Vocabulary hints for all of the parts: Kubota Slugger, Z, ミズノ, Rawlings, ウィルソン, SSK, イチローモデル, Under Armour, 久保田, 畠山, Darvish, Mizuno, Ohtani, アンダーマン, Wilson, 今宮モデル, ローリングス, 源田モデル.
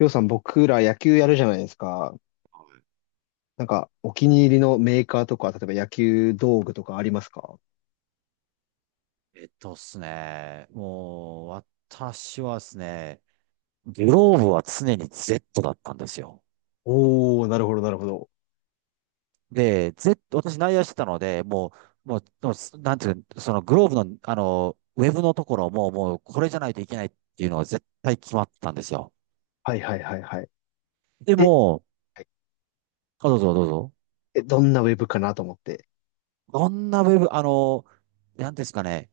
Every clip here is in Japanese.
りょうさん、僕ら野球やるじゃないですか。なんか、お気に入りのメーカーとか、例えば野球道具とかありますか？えっとっすね、もう、私はですね、グローブは常に Z だったんですよ。おー、なるほど、なるほど。で、Z、私内野してたので、もう、もう、もうなんていうの、そのグローブの、ウェブのところも、これじゃないといけないっていうのは絶対決まってたんですよ。はいはいはいはい。でえ、も、はい。あ、どうぞどうぞ。え、どんなウェブかなと思って。どんなウェブ、なんですかね、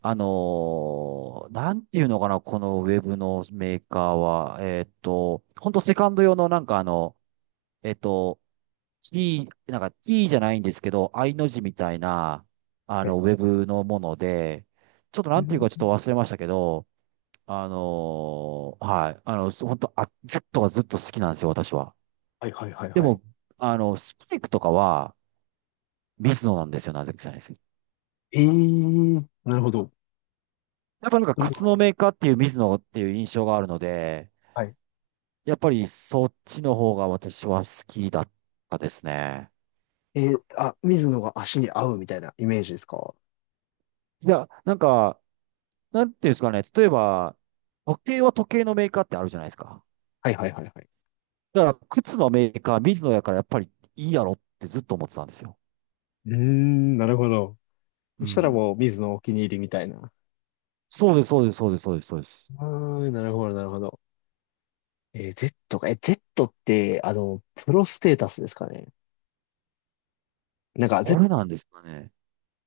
なんていうのかな、このウェブのメーカーは、本当セカンド用のえっと、T、T じゃないんですけど、I の字みたいな、はい。ウェブのもので、ちょっとうなんていうかちょっとん。忘れましたけど、はい、本当、あ、ずっと好きなんですよ、私は。はいはいはいではい。も、スパイクとかは、ミズノなんですよ、なぜか知らないですけど。えー、なるほど。やっぱなんか、それカツは、のメーカーっていうミズノっていう印象があるので、はい。やっぱりそっちの方が私は好きだったですね。えーあ、水野が足に合うみたいなイメージですか？いや、なんか、なんていうんですかね、例えば、時計は時計のメーカーってあるじゃないですか。はいはいはいはい。だから、靴のメーカー、水野やからやっぱりいいやろってずっと思ってたんですよ。うーん、なるほど。うそしたらん。もう、水のお気に入りみたいな。そうです、そうです、そうです、そうです、そうです。あー、なるほど、なるほど。えー Z か。え、Z って、プロステータスですかね。なんか、そ Z、れなんですかね。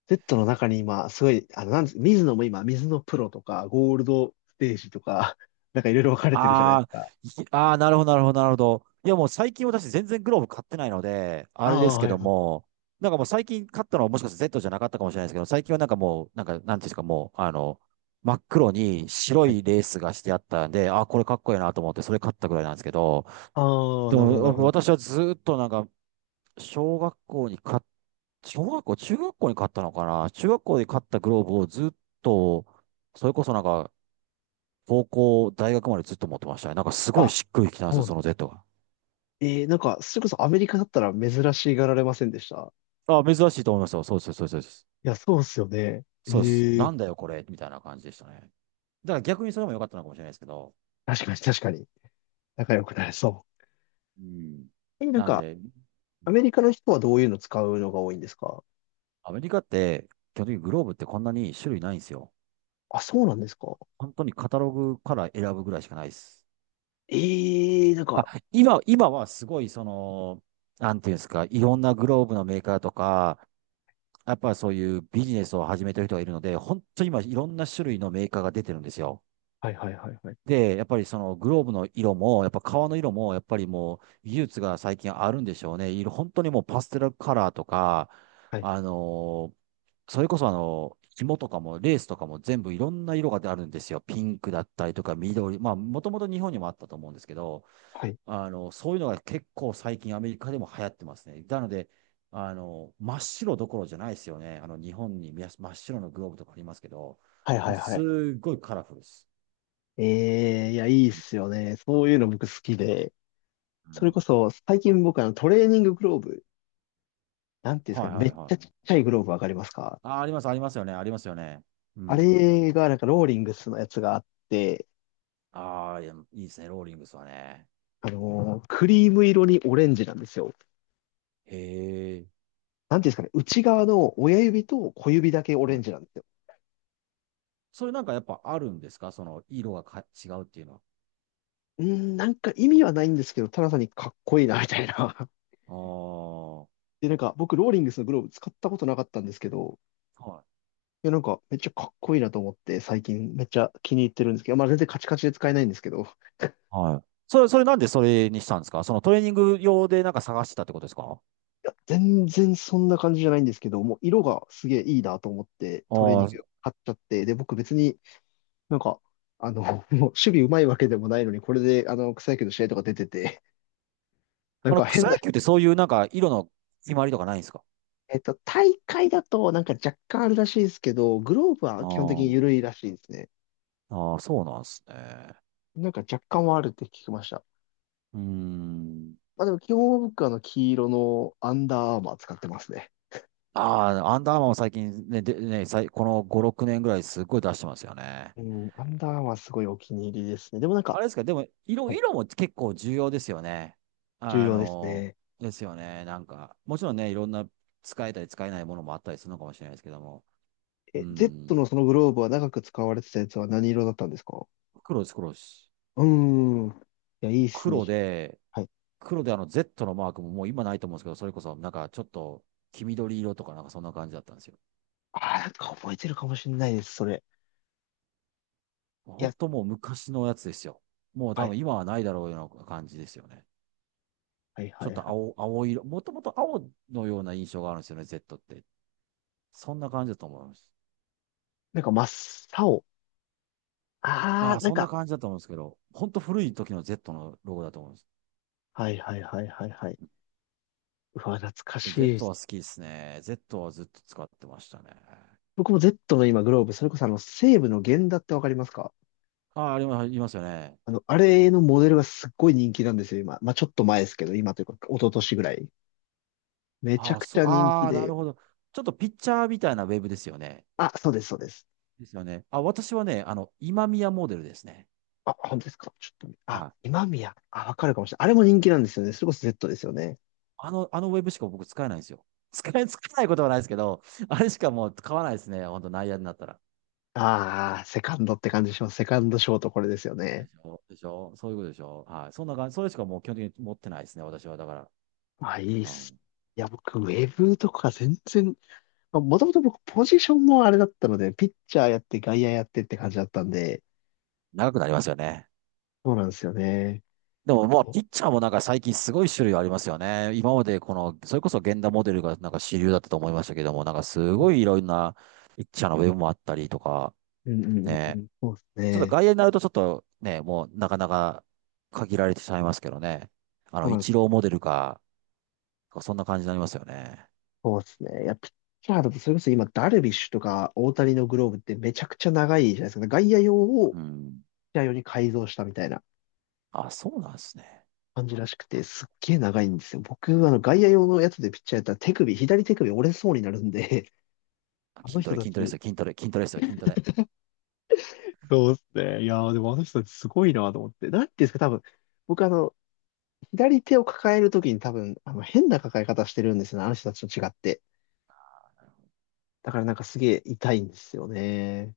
Z の中に今、すごい、なんです、水野も今、水野プロとか、ゴールドステージとか、なんかいろいろ分かれてるじゃないですああ、か。いああ、なるほど、なるほど、なるほど。いや、もう最近私全然グローブ買ってないので、ああれであ、すけはいどはい。も、なんかもう最近買ったのはもしかして Z じゃなかったかもしれないですけど、最近はなんかもう、なんか、なんていうんですか、もう、あの、真っ黒に白はい。いレースがしてあったんで、あーこれかっこいいなと思って、それ買ったぐらいなんですけど、ああ、でなるほど、なるも、ほど。私はずっとなんか、小学校に買っ、小学校、中学校に買ったのかな中学校で買ったグローブをずっと、それこそなんか、高校、大学までずっと持ってましたね。なんかすごいあ、しっくりきたんですそよ、うなそん。の Z が。えー、なんか、それこそアメリカだったら珍しがられませんでした？あ、珍しいと思いますよ。そうです、そうです、そうです。いや、そうっすよね。そうです。えなえ。んだよ、これ、みたいな感じでしたね。だから逆にそれも良かったのかもしれないですけど。確かに確かに。仲良くなれそう。うん。え、なんなんか、で、うアメん。リカの人はどういうの使うのが多いんですか？アメリカって、基本的にグローブってこんなに種類ないんですよ。あ、そうなんですか？本当にカタログから選ぶぐらいしかないです。ええなんあ、か、今はすごい、その、なんていうんですか、いろんなグローブのメーカーとか、やっぱそういうビジネスを始めてる人がいるので、本当に今、いろんな種類のメーカーが出てるんですよ。はいはいはいはい。で、やっぱりそのグローブの色も、やっぱ革の色も、やっぱりもう、技術が最近あるんでしょうね。色、本当にもうパステルカラーとか、はい、あのーそれこそ紐とかもレースとかも全部いろんな色があるんですよ。ピンクだったりとか緑。まあ、もともと日本にもあったと思うんですけど、はい、そういうのが結構最近アメリカでも流行ってますね。なので、真っ白どころじゃないですよね。日本にみや真っ白のグローブとかありますけど、はいもはういはすい。っごいカラフルです。ええいや、いいっすよね。そういうの僕好きで。うそれん。こそ、最近僕トレーニンググローブ、なんていうんですかはね、いはめいっちはゃちっい。ちゃいグローブわかりますか？あ、あります、ありますよね、ありますよね。うあん。れがなんかローリングスのやつがあって、ああ、いや、いいですね、ローリングスはね。クリーム色にオレンジなんですよ。へえ。なんていうんですかね、内側の親指と小指だけオレはンジい。なんですよ。それなんかやっぱあるんですか、その、色が違うっていうのは。うーん、なんか意味はないんですけど、ただ単にかっこいいな、みたいな。あで、なんか僕、ローリングスのグローブ使ったことなかったんですけど、あ。はい。いや、なんかめっちゃかっこいいなと思って、最近めっちゃ気に入ってるんですけど、まあ全然カチカチで使えないんですけど、いはい。それなんでそれにしたんですか？そのトレーニング用でなんか探してたってことですか？や、全然そんな感じじゃないんですけど、もう色がすげえいいなと思って、あトレーニンあグー、買っちゃって、で、僕別になんか、あの、もう守備うまいわけでもないのに、これで、草野球の試合とか出てて、なんか変草な、野球ってそういうなんか色の決まりとかないんですか？大会だとなんか若干あるらしいですけど、グローブあは基本的にー緩いらしいですね。あー、そうなんですね。なんか若干はあるって聞きました。うーん。まあでも基本は僕は黄色のアンダーアーマー使ってますね。ああ、アンダーマンも最近ね、で、ね、さいこの5、6年ぐらいすっごい出してますよね。うん、アンダーアーマーすごいお気に入りですね。でもなんあか、れですか、でも、色、はい、色も結構重要ですよね。重あ要ですの、ね。ですよね。なんか、もちろんね、いろんな使えたり使えないものもあったりするのかもしれないですけども。うえ、Z ん。のそのグローブは長く使われてたやつは何色だったんですか？黒です、黒です。うーん。いや、いいっすね。黒で、はい。黒でZ のマークももう今ないと思うんですけど、それこそなんかちょっと黄緑色とかなんかそんな感じだったんですよ。ああ、なんか覚えてるかもしれないです、それ。い本や、当もう昔のやつですよ。もうは多い、分今はないだろうような感じですよね。はい、はちょい、っはとい。青色、もともと青のような印象があるんですよね、Z って。そんな感じだと思います。なんか真っ青。あああ、あ、なんそんなか、感じだと思うんですけど、本当古い時の Z のロゴだと思うんです。はい、はい、はい、はい、はい。うわ、懐か Z しい。は好きですね。Z はずっと使ってましたね。僕も Z の今グローブ、それこそ西武の源田ってわかりますか？ああ、ありますありますよね。あれのモデルがすっごい人気なんですよ、今。まあ、ちょっと前ですけど、今というか、一昨年ぐらい。めちゃああ、くちそう、ゃ人気ああ、なるで。ほど。ちょっとピッチャーみたいなウェブですよね。あ、そうです、そうです。ですよね。あ、私はね、今宮モデルですね。あ、本当ですか？ちょっと、あ、はい。今宮。あ、わかるかもしれない。あれも人気なんですよね。それこそ Z ですよね。あのウェブしか僕使えないんですよ。使えないことはないですけど、あれしかもう買わないですね。本当内野になったら。ああ、セカンドって感じします。セカンドショートこれですよでね。しょでしょそういうことでしょはい。そんな感じ。それしかもう基本的に持ってないですね。私は。だから、あ、いいっうす。ん。いや、僕、ウェブとか全然、まあ、もともと僕、ポジションもあれだったので、ピッチャーやって、外野やってって感じだったんで、長くなりますよね。そうなんですよね。でももう、お。ピッチャーもなんか最近すごい種類ありますよね。今までこの、それこそ源田モデルがなんか主流だったと思いましたけども、なんかすうんごいいろんなピッチャーのウェブもあったりとか、うんうんうね。ん、そうですちょっとね。外野になるとちょっとね、もうなかなか限られてしまいますけどね。そうなイんでチす。ローモデルか、そんな感じになりますよね。そうですね。いや、ピッチャーだと、それこそ今、ダルビッシュとか大谷のグローブってめちゃくちゃ長いじゃないですか。外野用をピッうん。チャー用に改造したみたいなあ、そうなんですね。感じらしくて、すっげえ長いんですよ。僕、外野用のやつでピッチャーやったら手首、左手首折れそうになるんで、ああの筋ト人レ、た筋トレですち、よ、筋トレ、筋トレですよ、筋トレ。そうですね。いやー、でもあの人たちすごいなと思って。なんていうんですか、多分、僕左手を抱えるときに多分、変な抱え方してるんですよね。あの人たちと違って。だからなんかすげえ痛いんですよね。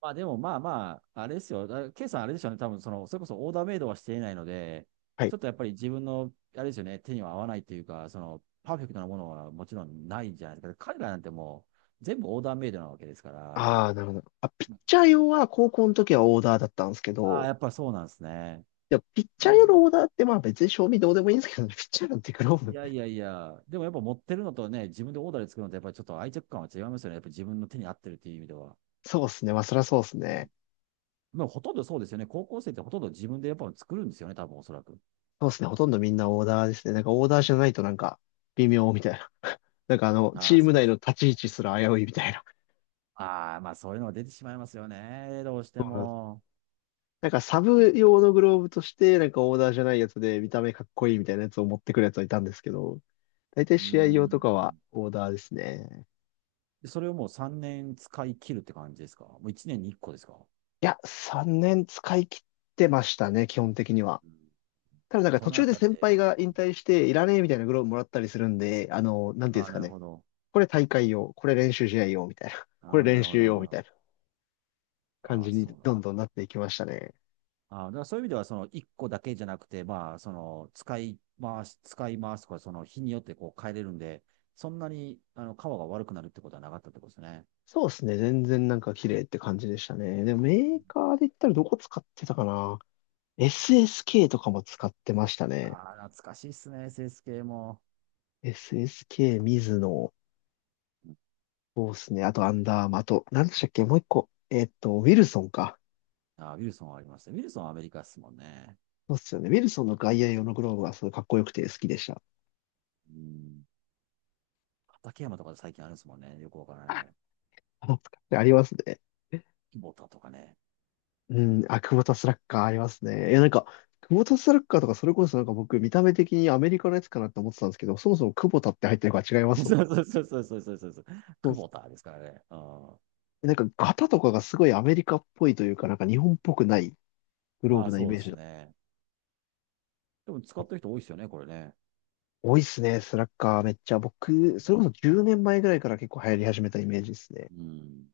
まあでもまあまあ、あれですよ。K さんあれでしょうね。多分その、それこそオーダーメイドはしていないので、はちい。ょっとやっぱり自分の、あれですよね、手には合わないというか、その、パーフェクトなものはもちろんないじゃないですか。彼らなんてもう、全部オーダーメイドなわけですから、ああ、なるほど。あ、ピッチャー用は高校の時はオーダーだったんですけああ、ど、やっぱりそうなんですね。でもピッうチャー用ん。のオーダーってまあ別に賞味どうでもいいんですけどね、ピッチャーなんてグローいブ。やいやいや、でもやっぱ持ってるのとね、自分でオーダーで作るのとやっぱりちょっと愛着感は違いますよね。やっぱり自分の手に合ってるっていう意味では。そうですね。まあそりゃそうですうん。ね。まあほとんどそうですよね。高校生ってほとんど自分でやっぱ作るんですよね、多分おそらく。そうですね。ほとんどみんなオーダーですね。なんかオーダーじゃないとなんか微妙みたいな。なんかあチあ、ームそうで内すのよ。立ち位置すら危ういみたいな。ああ、まあそういうのが出てしまいますよね。どうしてそうなんです。も。なんかサうブん。用のグローブとして、なんかオーダーじゃないやつで見た目かっこいいみたいなやつを持ってくるやつはいたんですけど、大体う試合用とかはん。オーダーですね。でそれをもう3年使い切るって感じですか？もう1年に1個ですか？いや、3年使い切ってましたね、基本的には。うん。ただなんかそ途の中あでたっ先輩て、が引退していらねえみたいなグローブもらったりするんで、なんていうあんであ、すなかるね。ほど。これ大会用、これ練習試合用みたいな、これああ、な練るほど、習なる用ほみたど。いな感ああ、じにそうなんでどんす。どんなっていきましたね。あーだからそういう意味では、その一個だけじゃなくて、まあ、その使い回すとか、その日によってこう変えれるんで、そんなに皮が悪くなるってことはなかったってことですね。そうですね、全然なんか綺麗って感じでしたね。でもメーカーで言ったらどこ使ってたかな？ SSK とかも使ってましたね。ああ、懐かしいっすね、セ s 系も。SSK、ミズノ、そうですね、あとアンダーマーあと、なんでしたっけ、もう一個、ウィルソンか。あーウィルソンはありましたね。ウィルソンはアメリカっすもんね。そうっすよね。ウィルソンの外野用のグローブはすごいかっこよくて好きでした。うん。畠山とか最近あるんですもんね。よくわからない。あ、使ってありますね。久保田とかね。うん、あ、クボタスラッガーありますね。いや、なんか、クボタスラッガーとかそれこそなんか僕見た目的にアメリカのやつかなって思ってたんですけど、そもそもクボタって入ってるから違いま そすもん。うそうそうそうそうそうそうそう。そう久っす。保田ですからね。うん。なんか型とかがすごいアメリカっぽいというか、なんか日本っぽくないグローまブあなイそうメーでジすだ。ね。でも使ってる人多いですよね、これね。多いっすね、スラッガーめっちゃ。う僕、それこん。そ10年前ぐらいから結構流行り始めたイメージですね。うん